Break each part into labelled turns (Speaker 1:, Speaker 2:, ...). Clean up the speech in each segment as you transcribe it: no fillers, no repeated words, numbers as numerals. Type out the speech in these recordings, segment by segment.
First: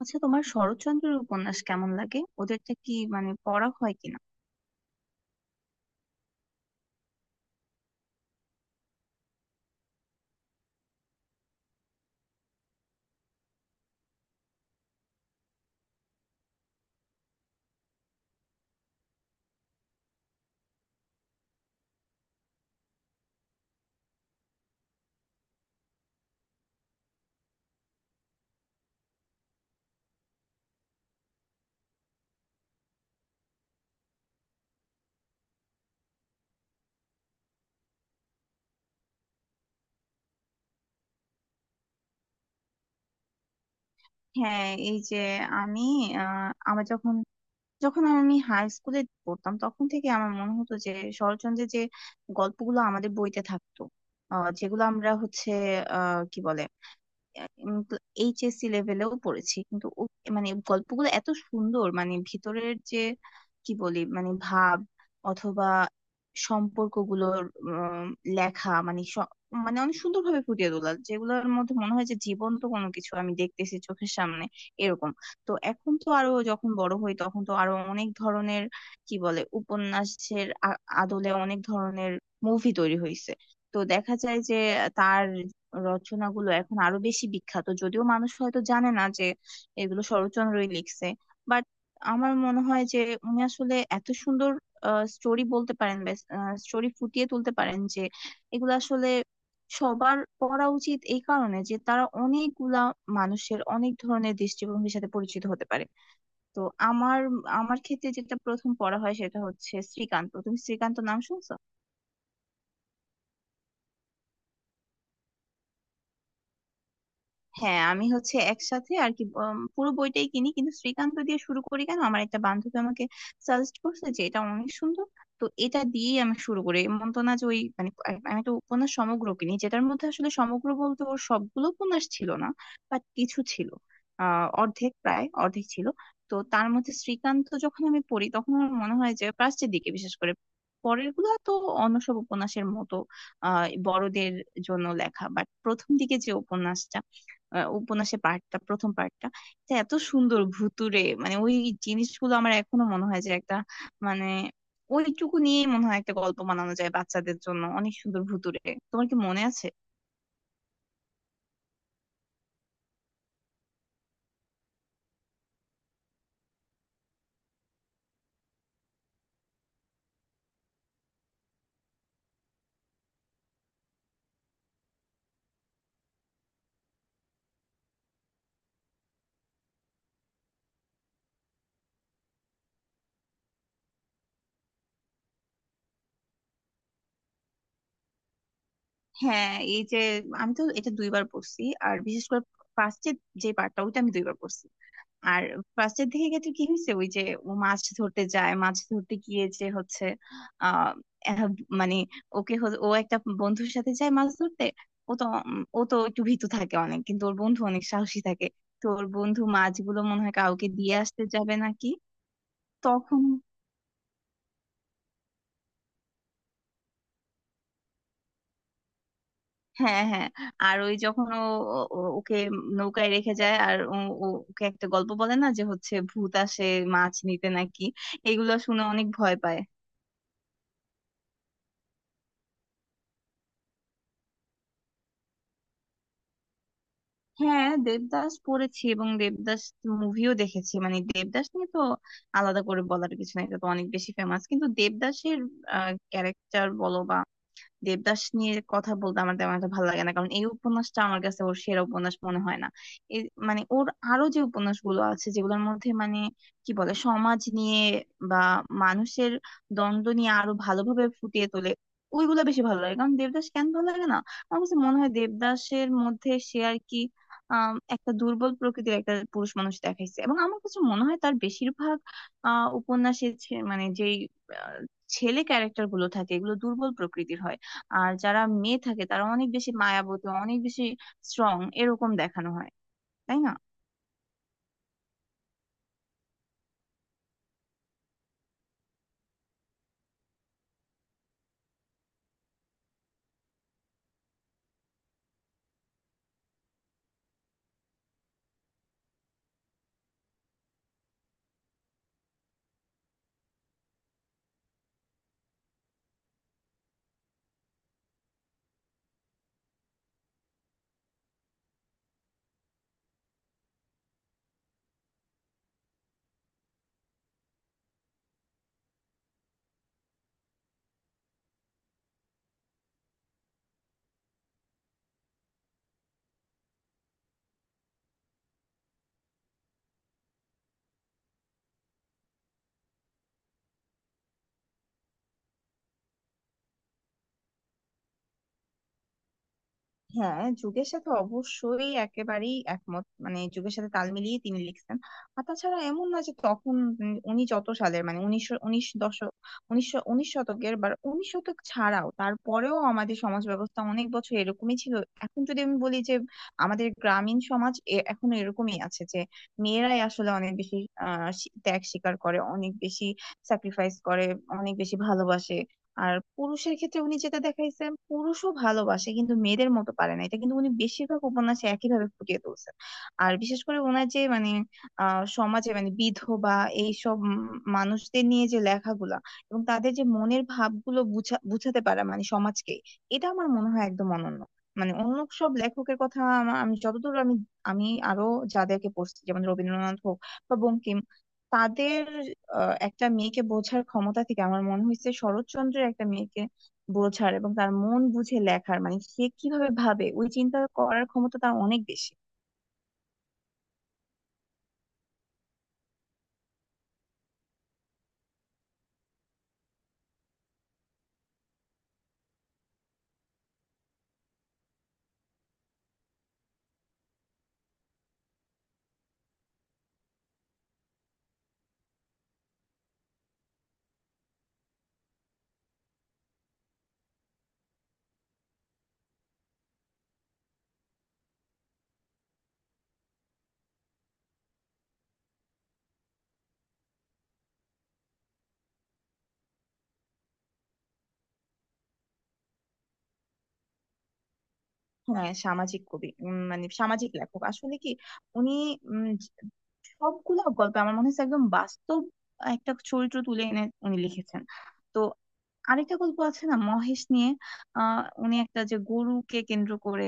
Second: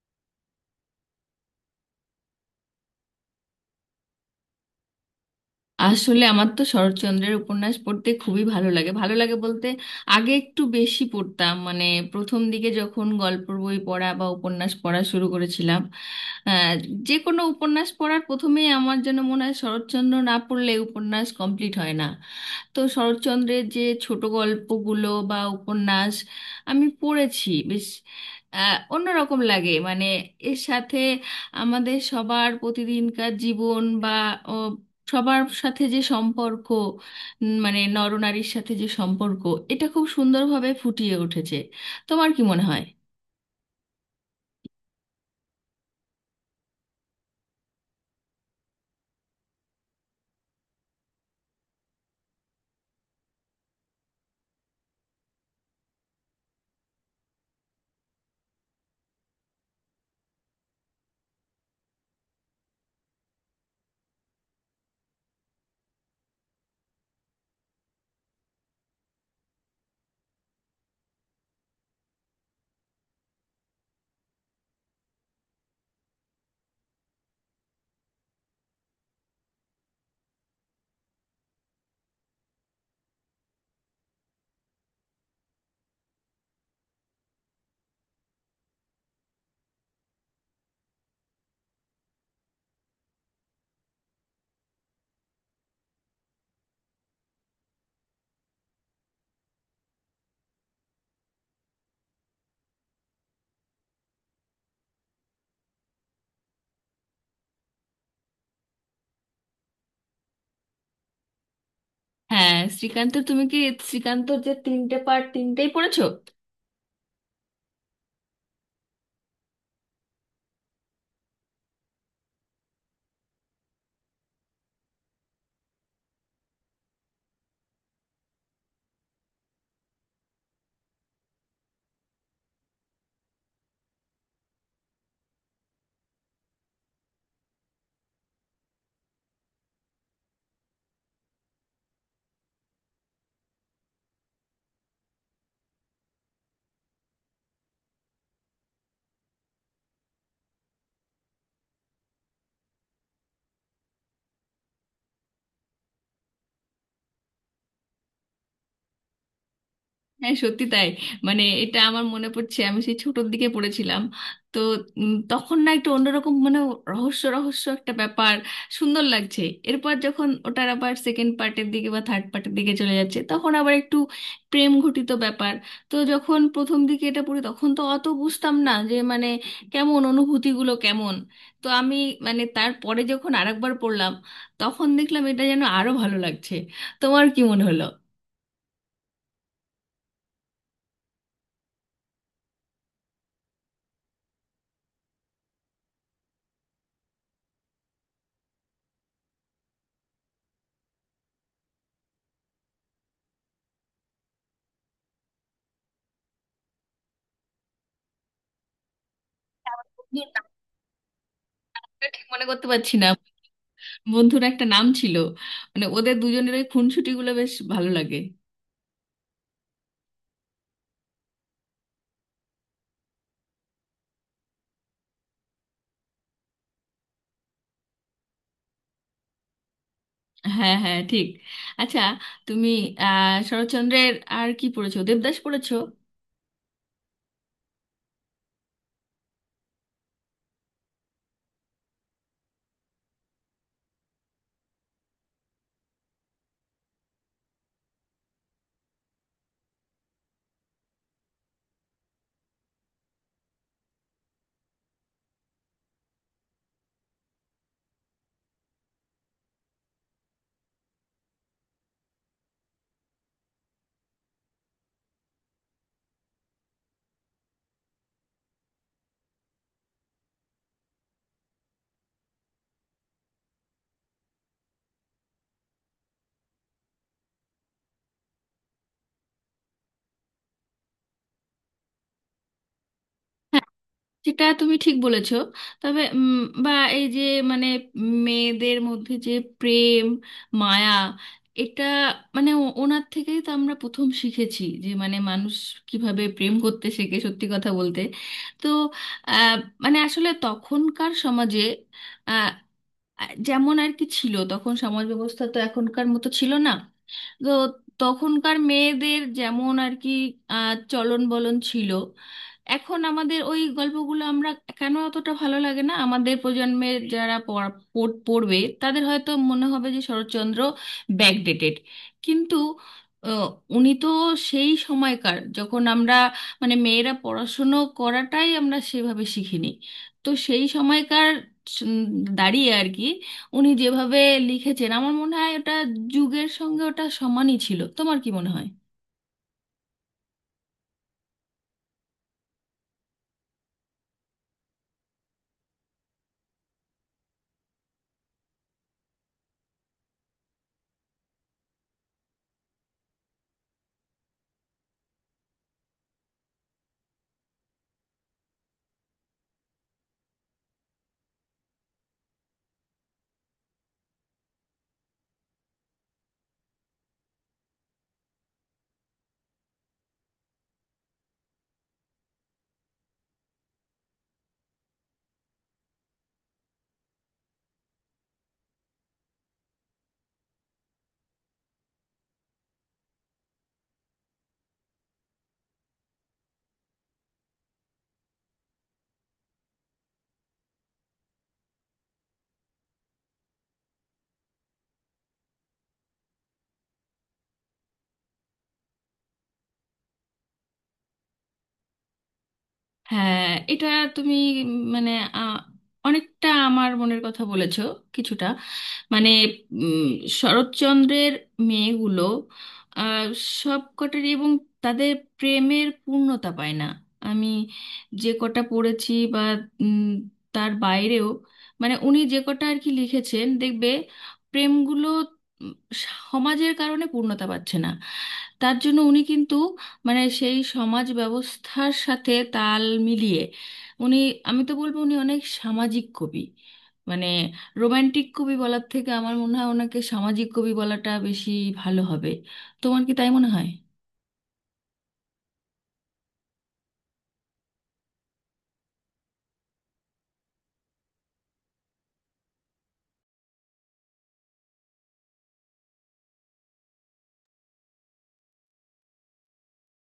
Speaker 1: আচ্ছা, তোমার শরৎচন্দ্রের উপন্যাস কেমন লাগে? ওদেরটা কি মানে পড়া হয় কিনা?
Speaker 2: আসলে আমার তো শরৎচন্দ্রের উপন্যাস পড়তে খুবই ভালো লাগে। ভালো লাগে বলতে আগে একটু বেশি পড়তাম, মানে প্রথম দিকে যখন গল্পের বই পড়া বা উপন্যাস পড়া শুরু করেছিলাম, আহ, যে কোনো উপন্যাস পড়ার প্রথমেই আমার যেন মনে হয় শরৎচন্দ্র না পড়লে উপন্যাস কমপ্লিট হয় না। তো শরৎচন্দ্রের যে ছোট গল্পগুলো বা উপন্যাস আমি পড়েছি বেশ অন্যরকম লাগে। মানে এর সাথে আমাদের সবার প্রতিদিনকার জীবন বা সবার সাথে যে সম্পর্ক, মানে নরনারীর সাথে যে সম্পর্ক, এটা খুব সুন্দরভাবে ফুটিয়ে উঠেছে। তোমার কি মনে হয়?
Speaker 1: হ্যাঁ, এই যে আমি আহ, আমার যখন যখন আমি হাই স্কুলে পড়তাম তখন থেকে আমার মনে হতো যে শরৎচন্দ্রের যে গল্পগুলো আমাদের বইতে থাকতো, যেগুলো আমরা হচ্ছে কি বলে, তো এইচএসসি লেভেলেও পড়েছি, কিন্তু ও মানে গল্পগুলো এত সুন্দর, মানে ভিতরের যে কি বলি, মানে ভাব অথবা সম্পর্কগুলোর লেখা মানে মানে অনেক সুন্দরভাবে ফুটিয়ে তোলা, যেগুলোর মধ্যে মনে হয় যে জীবন্ত কোনো কিছু আমি দেখতেছি চোখের সামনে, এরকম। তো এখন তো আরো যখন বড় হই তখন তো আরো অনেক ধরনের কি বলে উপন্যাসের আদলে অনেক ধরনের মুভি তৈরি হয়েছে। তো দেখা যায় যে তার রচনাগুলো এখন আরো বেশি বিখ্যাত, যদিও মানুষ হয়তো জানে না যে এগুলো শরৎচন্দ্রই লিখছে। বাট আমার মনে হয় যে উনি আসলে এত সুন্দর স্টোরি বলতে পারেন, স্টোরি ফুটিয়ে তুলতে পারেন, যে এগুলো আসলে সবার পড়া উচিত, এই কারণে যে তারা অনেকগুলা মানুষের অনেক ধরনের দৃষ্টিভঙ্গির সাথে পরিচিত হতে পারে। তো আমার আমার ক্ষেত্রে যেটা প্রথম পড়া হয় সেটা হচ্ছে শ্রীকান্ত। তুমি শ্রীকান্ত নাম শুনছো?
Speaker 2: হ্যাঁ, শ্রীকান্ত, তুমি কি শ্রীকান্তর যে তিনটে পার্ট তিনটেই পড়েছো?
Speaker 1: হ্যাঁ, আমি হচ্ছে একসাথে আর কি, পুরো বইটাই কিনি, কিন্তু শ্রীকান্ত দিয়ে শুরু করি কেন, আমার একটা বান্ধবী আমাকে সাজেস্ট করছে যে এটা অনেক সুন্দর। তো এটা দিয়েই আমি শুরু করি। এমন তো না যে ওই মানে আমি তো উপন্যাস সমগ্র কিনি, যেটার মধ্যে আসলে সমগ্র বলতে ওর সবগুলো উপন্যাস ছিল না, বাট কিছু ছিল, অর্ধেক, প্রায় অর্ধেক ছিল। তো তার মধ্যে শ্রীকান্ত যখন আমি পড়ি তখন আমার মনে হয় যে প্রাচ্যের দিকে বিশেষ করে পরের গুলা তো অন্য সব উপন্যাসের মতো বড়দের জন্য লেখা, বাট প্রথম দিকে যে উপন্যাসটা, উপন্যাসের পার্টটা, প্রথম পার্টটা, এটা এত সুন্দর ভুতুড়ে, মানে ওই জিনিসগুলো আমার এখনো মনে হয় যে একটা মানে ওইটুকু নিয়েই মনে হয় একটা গল্প বানানো যায় বাচ্চাদের জন্য, অনেক সুন্দর ভুতুড়ে। তোমার কি মনে আছে?
Speaker 2: হ্যাঁ সত্যি তাই। মানে এটা আমার মনে পড়ছে, আমি সেই ছোটর দিকে পড়েছিলাম। তো তখন না একটু অন্যরকম, মানে রহস্য রহস্য একটা ব্যাপার, সুন্দর লাগছে। এরপর যখন ওটার আবার সেকেন্ড পার্টের দিকে বা থার্ড পার্টের দিকে চলে যাচ্ছে তখন আবার একটু প্রেম ঘটিত ব্যাপার। তো যখন প্রথম দিকে এটা পড়ি তখন তো অত বুঝতাম না যে মানে কেমন অনুভূতিগুলো কেমন। তো আমি, মানে তারপরে যখন আরেকবার পড়লাম তখন দেখলাম এটা যেন আরো ভালো লাগছে। তোমার কি মনে হলো?
Speaker 1: হ্যাঁ, এই যে আমি তো এটা দুইবার পড়ছি, আর বিশেষ করে ফার্স্টের যে পার্টটা ওইটা আমি দুইবার পড়ছি। আর ফার্স্টের দিকে ক্ষেত্রে কি হয়েছে, ওই যে ও মাছ ধরতে যায়, মাছ ধরতে গিয়ে যে হচ্ছে আহ এহ, মানে ওকে ও একটা বন্ধুর সাথে যায় মাছ ধরতে। ও তো ও তো একটু ভীতু থাকে অনেক, কিন্তু ওর বন্ধু অনেক সাহসী থাকে। তো ওর বন্ধু মাছগুলো মনে হয় কাউকে দিয়ে আসতে যাবে নাকি
Speaker 2: ঠিক মনে করতে পারছি না।
Speaker 1: তখন।
Speaker 2: বন্ধুর একটা নাম ছিল, মানে ওদের দুজনের ওই খুনসুটি গুলো বেশ ভালো লাগে।
Speaker 1: হ্যাঁ, হ্যাঁ। আর ওই যখন ও ওকে নৌকায় রেখে যায়, আর ও ওকে একটা গল্প বলে না যে হচ্ছে ভূত আসে মাছ নিতে নাকি, এগুলো শুনে অনেক ভয় পায়।
Speaker 2: হ্যাঁ হ্যাঁ, ঠিক। আচ্ছা, তুমি শরৎচন্দ্রের আর কি পড়েছো? দেবদাস পড়েছো?
Speaker 1: হ্যাঁ, দেবদাস পড়েছি, এবং দেবদাস মুভিও দেখেছি। মানে দেবদাস নিয়ে তো আলাদা করে বলার কিছু নাই, এটা তো অনেক বেশি ফেমাস, কিন্তু দেবদাসের ক্যারেক্টার বলো বা দেবদাস নিয়ে কথা বলতে আমার তেমন একটা ভালো লাগে না, কারণ এই উপন্যাসটা আমার কাছে ওর সেরা উপন্যাস মনে হয় না। এ মানে ওর আরো যে উপন্যাসগুলো আছে, যেগুলোর মধ্যে মানে কি বলে সমাজ নিয়ে বা মানুষের দ্বন্দ্ব নিয়ে আরো ভালোভাবে ফুটিয়ে তোলে, ওইগুলো বেশি ভালো লাগে। কারণ দেবদাস কেন ভালো লাগে না, আমার কাছে মনে হয় দেবদাসের মধ্যে সে আর কি একটা দুর্বল প্রকৃতির একটা পুরুষ মানুষ দেখাইছে, এবং আমার কাছে মনে হয় তার বেশিরভাগ উপন্যাসে মানে যেই আহ, ছেলে ক্যারেক্টার গুলো থাকে এগুলো দুর্বল প্রকৃতির হয়। আর যারা মেয়ে থাকে তারা অনেক বেশি মায়াবতী, অনেক বেশি স্ট্রং, এরকম দেখানো হয়। তাই না?
Speaker 2: সেটা তুমি ঠিক বলেছো। তবে বা এই যে মানে মেয়েদের মধ্যে যে প্রেম, মায়া, এটা মানে ওনার থেকেই তো আমরা প্রথম শিখেছি যে মানে মানুষ কিভাবে প্রেম করতে শেখে, সত্যি কথা বলতে। তো আহ, মানে আসলে তখনকার সমাজে যেমন আর কি ছিল, তখন সমাজ ব্যবস্থা তো এখনকার মতো ছিল না। তো তখনকার মেয়েদের যেমন আর কি চলন বলন ছিল, এখন আমাদের ওই গল্পগুলো আমরা কেন অতটা ভালো লাগে না, আমাদের প্রজন্মের যারা পড়বে তাদের হয়তো মনে হবে যে শরৎচন্দ্র ব্যাকডেটেড। কিন্তু আহ, উনি তো সেই সময়কার যখন আমরা মানে মেয়েরা পড়াশুনো করাটাই আমরা সেভাবে শিখিনি। তো সেই সময়কার স- উম দাঁড়িয়ে আর কি উনি যেভাবে লিখেছেন, আমার মনে হয় ওটা যুগের সঙ্গে ওটা সমানই ছিল। তোমার কি মনে হয়?
Speaker 1: হ্যাঁ, যুগের সাথে অবশ্যই একেবারেই একমত, মানে যুগের সাথে তাল মিলিয়ে তিনি লিখছেন। আর তাছাড়া এমন না যে তখন উনি যত সালের, মানে উনিশশো উনিশ দশক, উনিশশো উনিশ শতকের বা উনিশ শতক ছাড়াও তারপরেও আমাদের সমাজ ব্যবস্থা অনেক বছর এরকমই ছিল। এখন যদি আমি বলি যে আমাদের গ্রামীণ সমাজ এখনো এরকমই আছে, যে মেয়েরাই আসলে অনেক বেশি ত্যাগ স্বীকার করে, অনেক বেশি স্যাক্রিফাইস করে, অনেক বেশি ভালোবাসে। আর পুরুষের ক্ষেত্রে উনি যেটা দেখাইছেন, পুরুষও ভালোবাসে কিন্তু মেয়েদের মতো পারে না, এটা কিন্তু উনি বেশিরভাগ উপন্যাসে একইভাবে ফুটিয়ে তুলছেন। আর বিশেষ করে ওনার যে মানে সমাজে, মানে বিধবা এইসব মানুষদের নিয়ে যে লেখাগুলা এবং তাদের যে মনের ভাবগুলো বুঝা, বুঝাতে পারা, মানে সমাজকে, এটা আমার মনে হয় একদম অনন্য। মানে অন্য সব লেখকের কথা, আমি যতদূর আমি আমি আরো যাদেরকে পড়ছি, যেমন রবীন্দ্রনাথ হোক বা বঙ্কিম, তাদের একটা মেয়েকে বোঝার ক্ষমতা থেকে আমার মনে হয়েছে শরৎচন্দ্রের একটা মেয়েকে বোঝার এবং তার মন বুঝে লেখার, মানে সে কিভাবে ভাবে ওই চিন্তা করার ক্ষমতা তার অনেক বেশি।
Speaker 2: হ্যাঁ এটা, তুমি মানে আ, অনেকটা আমার মনের কথা বলেছো। কিছুটা মানে উম, শরৎচন্দ্রের মেয়েগুলো আ, সব কটারই এবং তাদের প্রেমের পূর্ণতা পায় না। আমি যে কটা পড়েছি বা উম, তার বাইরেও মানে উনি যে কটা আর কি লিখেছেন দেখবে প্রেমগুলো উম, সমাজের কারণে পূর্ণতা পাচ্ছে না। তার জন্য উনি কিন্তু মানে সেই সমাজ ব্যবস্থার সাথে তাল মিলিয়ে উনি, আমি তো বলবো উনি অনেক সামাজিক কবি। মানে রোমান্টিক কবি বলার থেকে আমার মনে হয় ওনাকে সামাজিক কবি বলাটা বেশি ভালো হবে। তোমার কি তাই মনে হয়?
Speaker 1: হ্যাঁ, সামাজিক কবি, মানে সামাজিক লেখক আসলে কি, উনি সবগুলো গল্প আমার মনে হচ্ছে একদম বাস্তব একটা চরিত্র তুলে এনে উনি লিখেছেন। তো আরেকটা গল্প আছে না মহেশ নিয়ে, উনি একটা যে গরুকে কেন্দ্র করে,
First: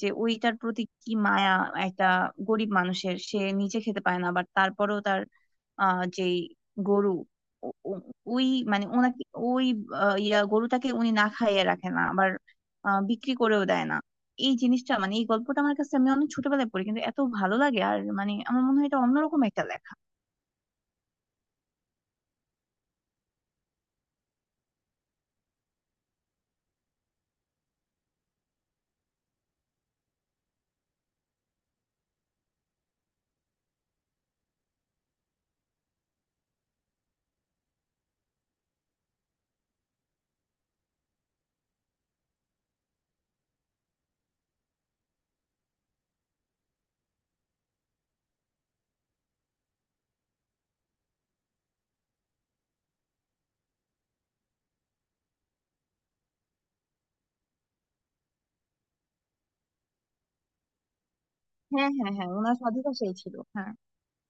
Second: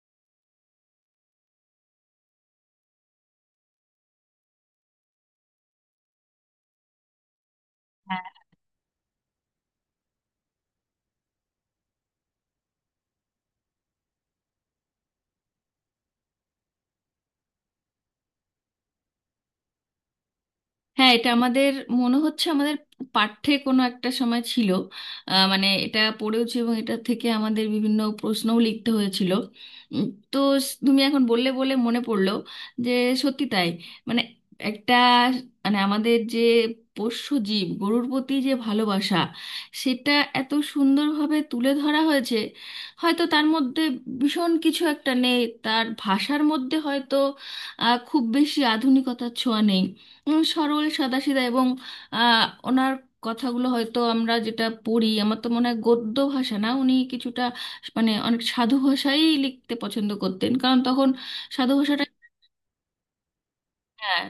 Speaker 1: যে ওইটার প্রতি কি মায়া, একটা গরিব মানুষের, সে নিজে খেতে পায় না বাট তারপরেও তার যে গরু, ও- ও- ওই মানে ওনাকে, ওই ইয়া গরুটাকে উনি না খাইয়ে রাখে না, আবার বিক্রি করেও দেয় না। এই জিনিসটা, মানে এই গল্পটা আমার কাছে, আমি অনেক ছোটবেলায় পড়ি কিন্তু এত ভালো লাগে, আর মানে আমার মনে হয় এটা অন্যরকম একটা লেখা।
Speaker 2: হ্যাঁ এটা আমাদের, মনে হচ্ছে আমাদের পাঠ্যে কোনো একটা সময় ছিল। মানে এটা পড়েওছি এবং এটা থেকে আমাদের বিভিন্ন প্রশ্নও লিখতে হয়েছিল। উম, তো তুমি এখন বললে বলে মনে পড়লো যে সত্যি তাই। মানে একটা, মানে আমাদের যে পোষ্য জীব গরুর প্রতি যে ভালোবাসা, সেটা এত সুন্দরভাবে তুলে ধরা হয়েছে। হয়তো তার মধ্যে ভীষণ কিছু একটা নেই, তার ভাষার মধ্যে হয়তো খুব বেশি আধুনিকতার ছোঁয়া নেই। সরল সাদাসিধা এবং আহ, ওনার কথাগুলো হয়তো আমরা যেটা পড়ি, আমার তো মনে হয় গদ্য ভাষা না, উনি কিছুটা মানে অনেক সাধু ভাষাই লিখতে পছন্দ করতেন, কারণ তখন সাধু
Speaker 1: হ্যাঁ,
Speaker 2: ভাষাটা।
Speaker 1: হ্যাঁ, হ্যাঁ, ওনার স্বাধীনতা সেই ছিল, হ্যাঁ।
Speaker 2: হ্যাঁ।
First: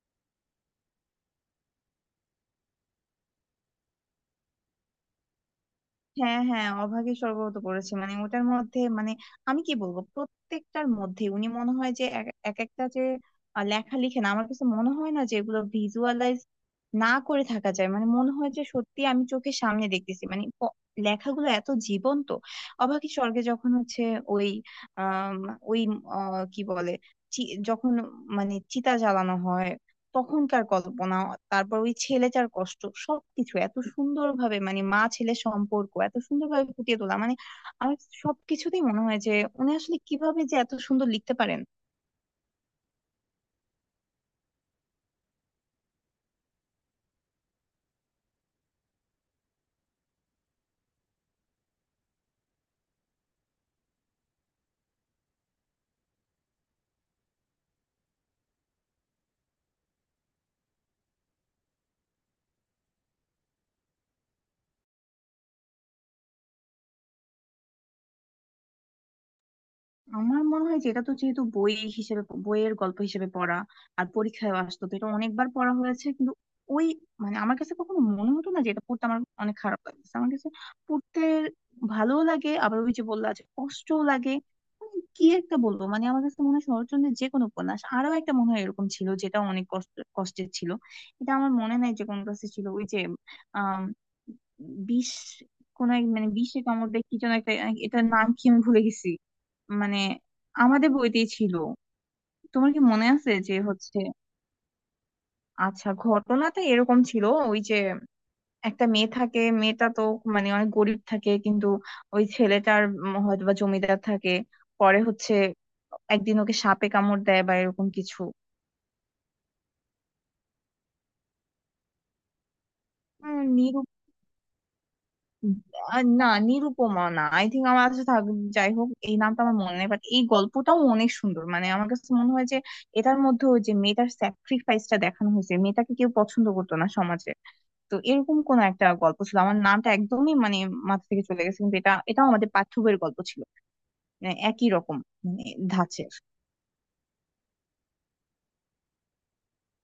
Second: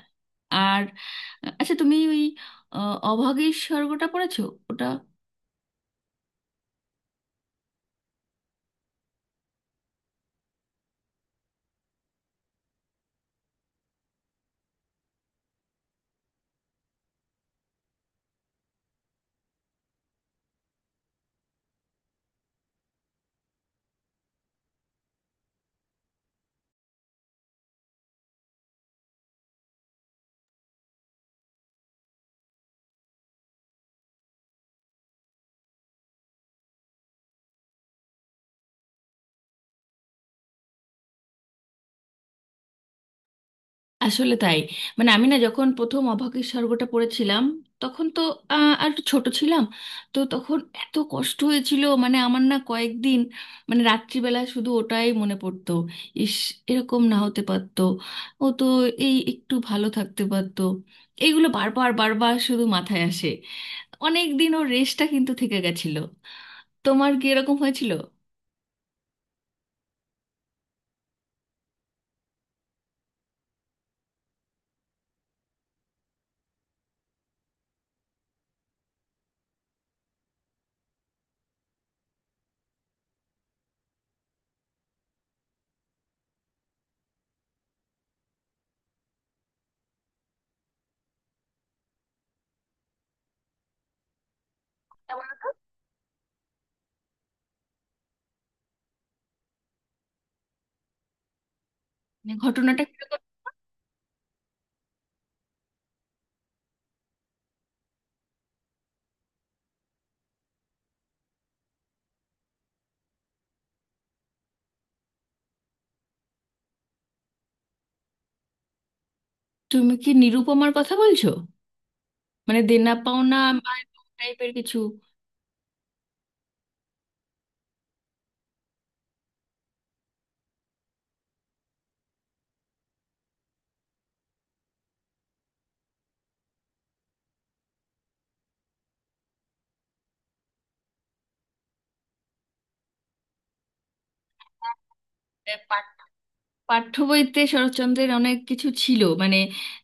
Speaker 2: আর আচ্ছা, তুমি ওই অভাগীর স্বর্গটা পড়েছো? ওটা
Speaker 1: হ্যাঁ, হ্যাঁ, অভাগী স্বর্গগত করেছে, মানে ওটার মধ্যে মানে আমি কি বলবো, প্রত্যেকটার মধ্যে উনি মনে হয় যে এক এক একটা যে লেখা লিখেন, আমার কাছে মনে হয় না যে এগুলো ভিজুয়ালাইজ না করে থাকা যায়, মানে মনে হয় যে সত্যি আমি চোখের সামনে দেখতেছি, মানে লেখাগুলো এত জীবন্ত। অভাগী স্বর্গে যখন হচ্ছে ওই আহ ওই কি বলে, যখন মানে চিতা জ্বালানো হয় তখনকার কল্পনা, তারপর ওই ছেলেটার কষ্ট, সবকিছু এত সুন্দর ভাবে, মানে মা ছেলে সম্পর্ক এত সুন্দর ভাবে ফুটিয়ে তোলা, মানে আমার সবকিছুতেই মনে হয় যে উনি আসলে কিভাবে যে এত সুন্দর লিখতে পারেন।
Speaker 2: আসলে তাই। মানে আমি না যখন প্রথম অভাগীর স্বর্গটা পড়েছিলাম তখন তো আর একটু ছোট ছিলাম। তো তখন এত কষ্ট হয়েছিল, মানে আমার না কয়েকদিন, মানে রাত্রিবেলা শুধু ওটাই মনে পড়তো। ইস, এরকম না হতে পারতো, ও তো এই একটু ভালো থাকতে পারতো, এইগুলো বারবার বারবার শুধু মাথায় আসে। অনেক দিন ওর রেশটা কিন্তু থেকে গেছিল। তোমার কি এরকম হয়েছিল?
Speaker 1: আমার মনে হয় যে এটা তো যেহেতু বই হিসেবে, বইয়ের গল্প হিসেবে পড়া আর পরীক্ষায় আসতো, তো এটা অনেকবার পড়া হয়েছে, কিন্তু ওই মানে আমার কাছে কখনো মনে হতো না যে এটা পড়তে আমার অনেক খারাপ লাগছে। আমার কাছে পড়তে ভালোও লাগে, আবার ওই যে বললা যে কষ্টও লাগে। মানে কি একটা বলবো, মানে আমার কাছে মনে হয় শরৎচন্দ্রের যে কোনো উপন্যাস, আরো একটা মনে হয় এরকম ছিল যেটা অনেক কষ্ট, কষ্টের ছিল। এটা আমার মনে নাই যে কোন কাছে ছিল, ওই যে আহ বিষ, কোন এক মানে বিষে কামড় দেয় কি যেন একটা, এটার নাম কি আমি ভুলে গেছি। মানে আমাদের বইতেই ছিল।
Speaker 2: মানে
Speaker 1: তোমার কি
Speaker 2: ঘটনাটা
Speaker 1: মনে
Speaker 2: কিরকম?
Speaker 1: আছে যে হচ্ছে। আচ্ছা, ঘটনাটা এরকম ছিল, ওই যে একটা মেয়ে থাকে, মেয়েটা তো মানে অনেক গরিব থাকে, কিন্তু ওই ছেলেটার হয়তো বা জমিদার থাকে। পরে হচ্ছে একদিন ওকে সাপে কামড় দেয় বা এরকম কিছু।
Speaker 2: তুমি কি নিরুপমার কথা বলছো, মানে দেনা পাওনা
Speaker 1: নিরু,
Speaker 2: টাইপের কিছু?
Speaker 1: না নিরুপমা না, আই থিঙ্ক আমার কাছে থাক, যাই হোক এই নামটা আমার মনে নেই, বাট এই গল্পটাও অনেক সুন্দর। মানে আমার কাছে মনে হয় যে এটার মধ্যে ওই যে মেয়েটার স্যাক্রিফাইসটা দেখানো হয়েছে, মেয়েটাকে কেউ পছন্দ করতো না সমাজে। তো এরকম কোন একটা গল্প ছিল, আমার নামটা একদমই মানে মাথা থেকে চলে গেছে, কিন্তু এটাও আমাদের পাঠ্য বইয়ের গল্প ছিল, মানে একই রকম, মানে
Speaker 2: এ পাঠ-
Speaker 1: ধাঁচের।
Speaker 2: পাঠ্য বইতে শরৎচন্দ্রের অনেক কিছু ছিল, মানে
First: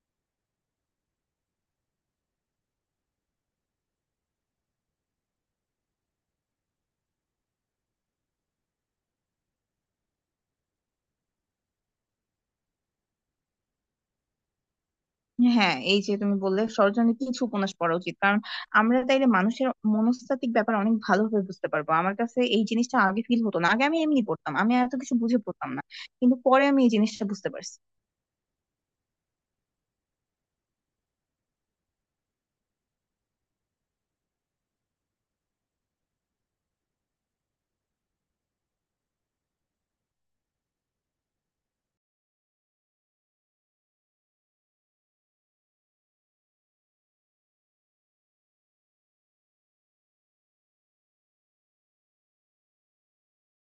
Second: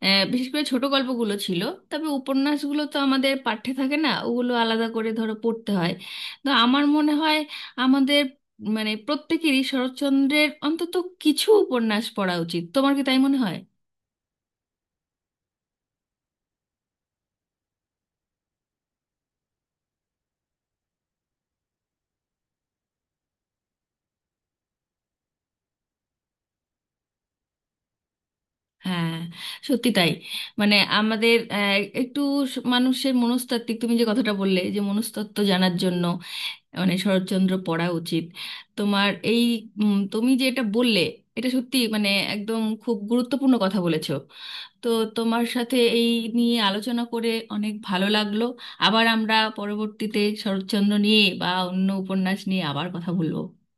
Speaker 2: বিশেষ করে ছোট গল্পগুলো ছিল। তবে উপন্যাসগুলো তো আমাদের পাঠ্যে থাকে না, ওগুলো আলাদা করে ধরো পড়তে হয়। তো আমার মনে হয় আমাদের মানে প্রত্যেকেরই শরৎচন্দ্রের অন্তত কিছু উপন্যাস পড়া উচিত। তোমার কি তাই মনে হয়?
Speaker 1: হ্যাঁ, এই যে তুমি বললে সরজনের কিছু উপন্যাস পড়া উচিত, কারণ আমরা তাইলে মানুষের মনস্তাত্ত্বিক ব্যাপার অনেক ভালোভাবে বুঝতে পারবো। আমার কাছে এই জিনিসটা আগে ফিল হতো না, আগে আমি এমনি পড়তাম, আমি এত কিছু বুঝে পড়তাম না, কিন্তু পরে আমি এই জিনিসটা বুঝতে পারছি।
Speaker 2: হ্যাঁ সত্যি তাই। মানে আমাদের একটু মানুষের মনস্তাত্ত্বিক, তুমি যে কথাটা বললে যে মনস্তত্ত্ব জানার জন্য মানে শরৎচন্দ্র পড়া উচিত, তোমার এই তুমি যেটা বললে এটা সত্যি, মানে একদম খুব গুরুত্বপূর্ণ কথা বলেছো। তো তোমার সাথে এই নিয়ে আলোচনা করে অনেক ভালো লাগলো। আবার আমরা পরবর্তীতে শরৎচন্দ্র নিয়ে বা অন্য উপন্যাস নিয়ে আবার কথা বলবো।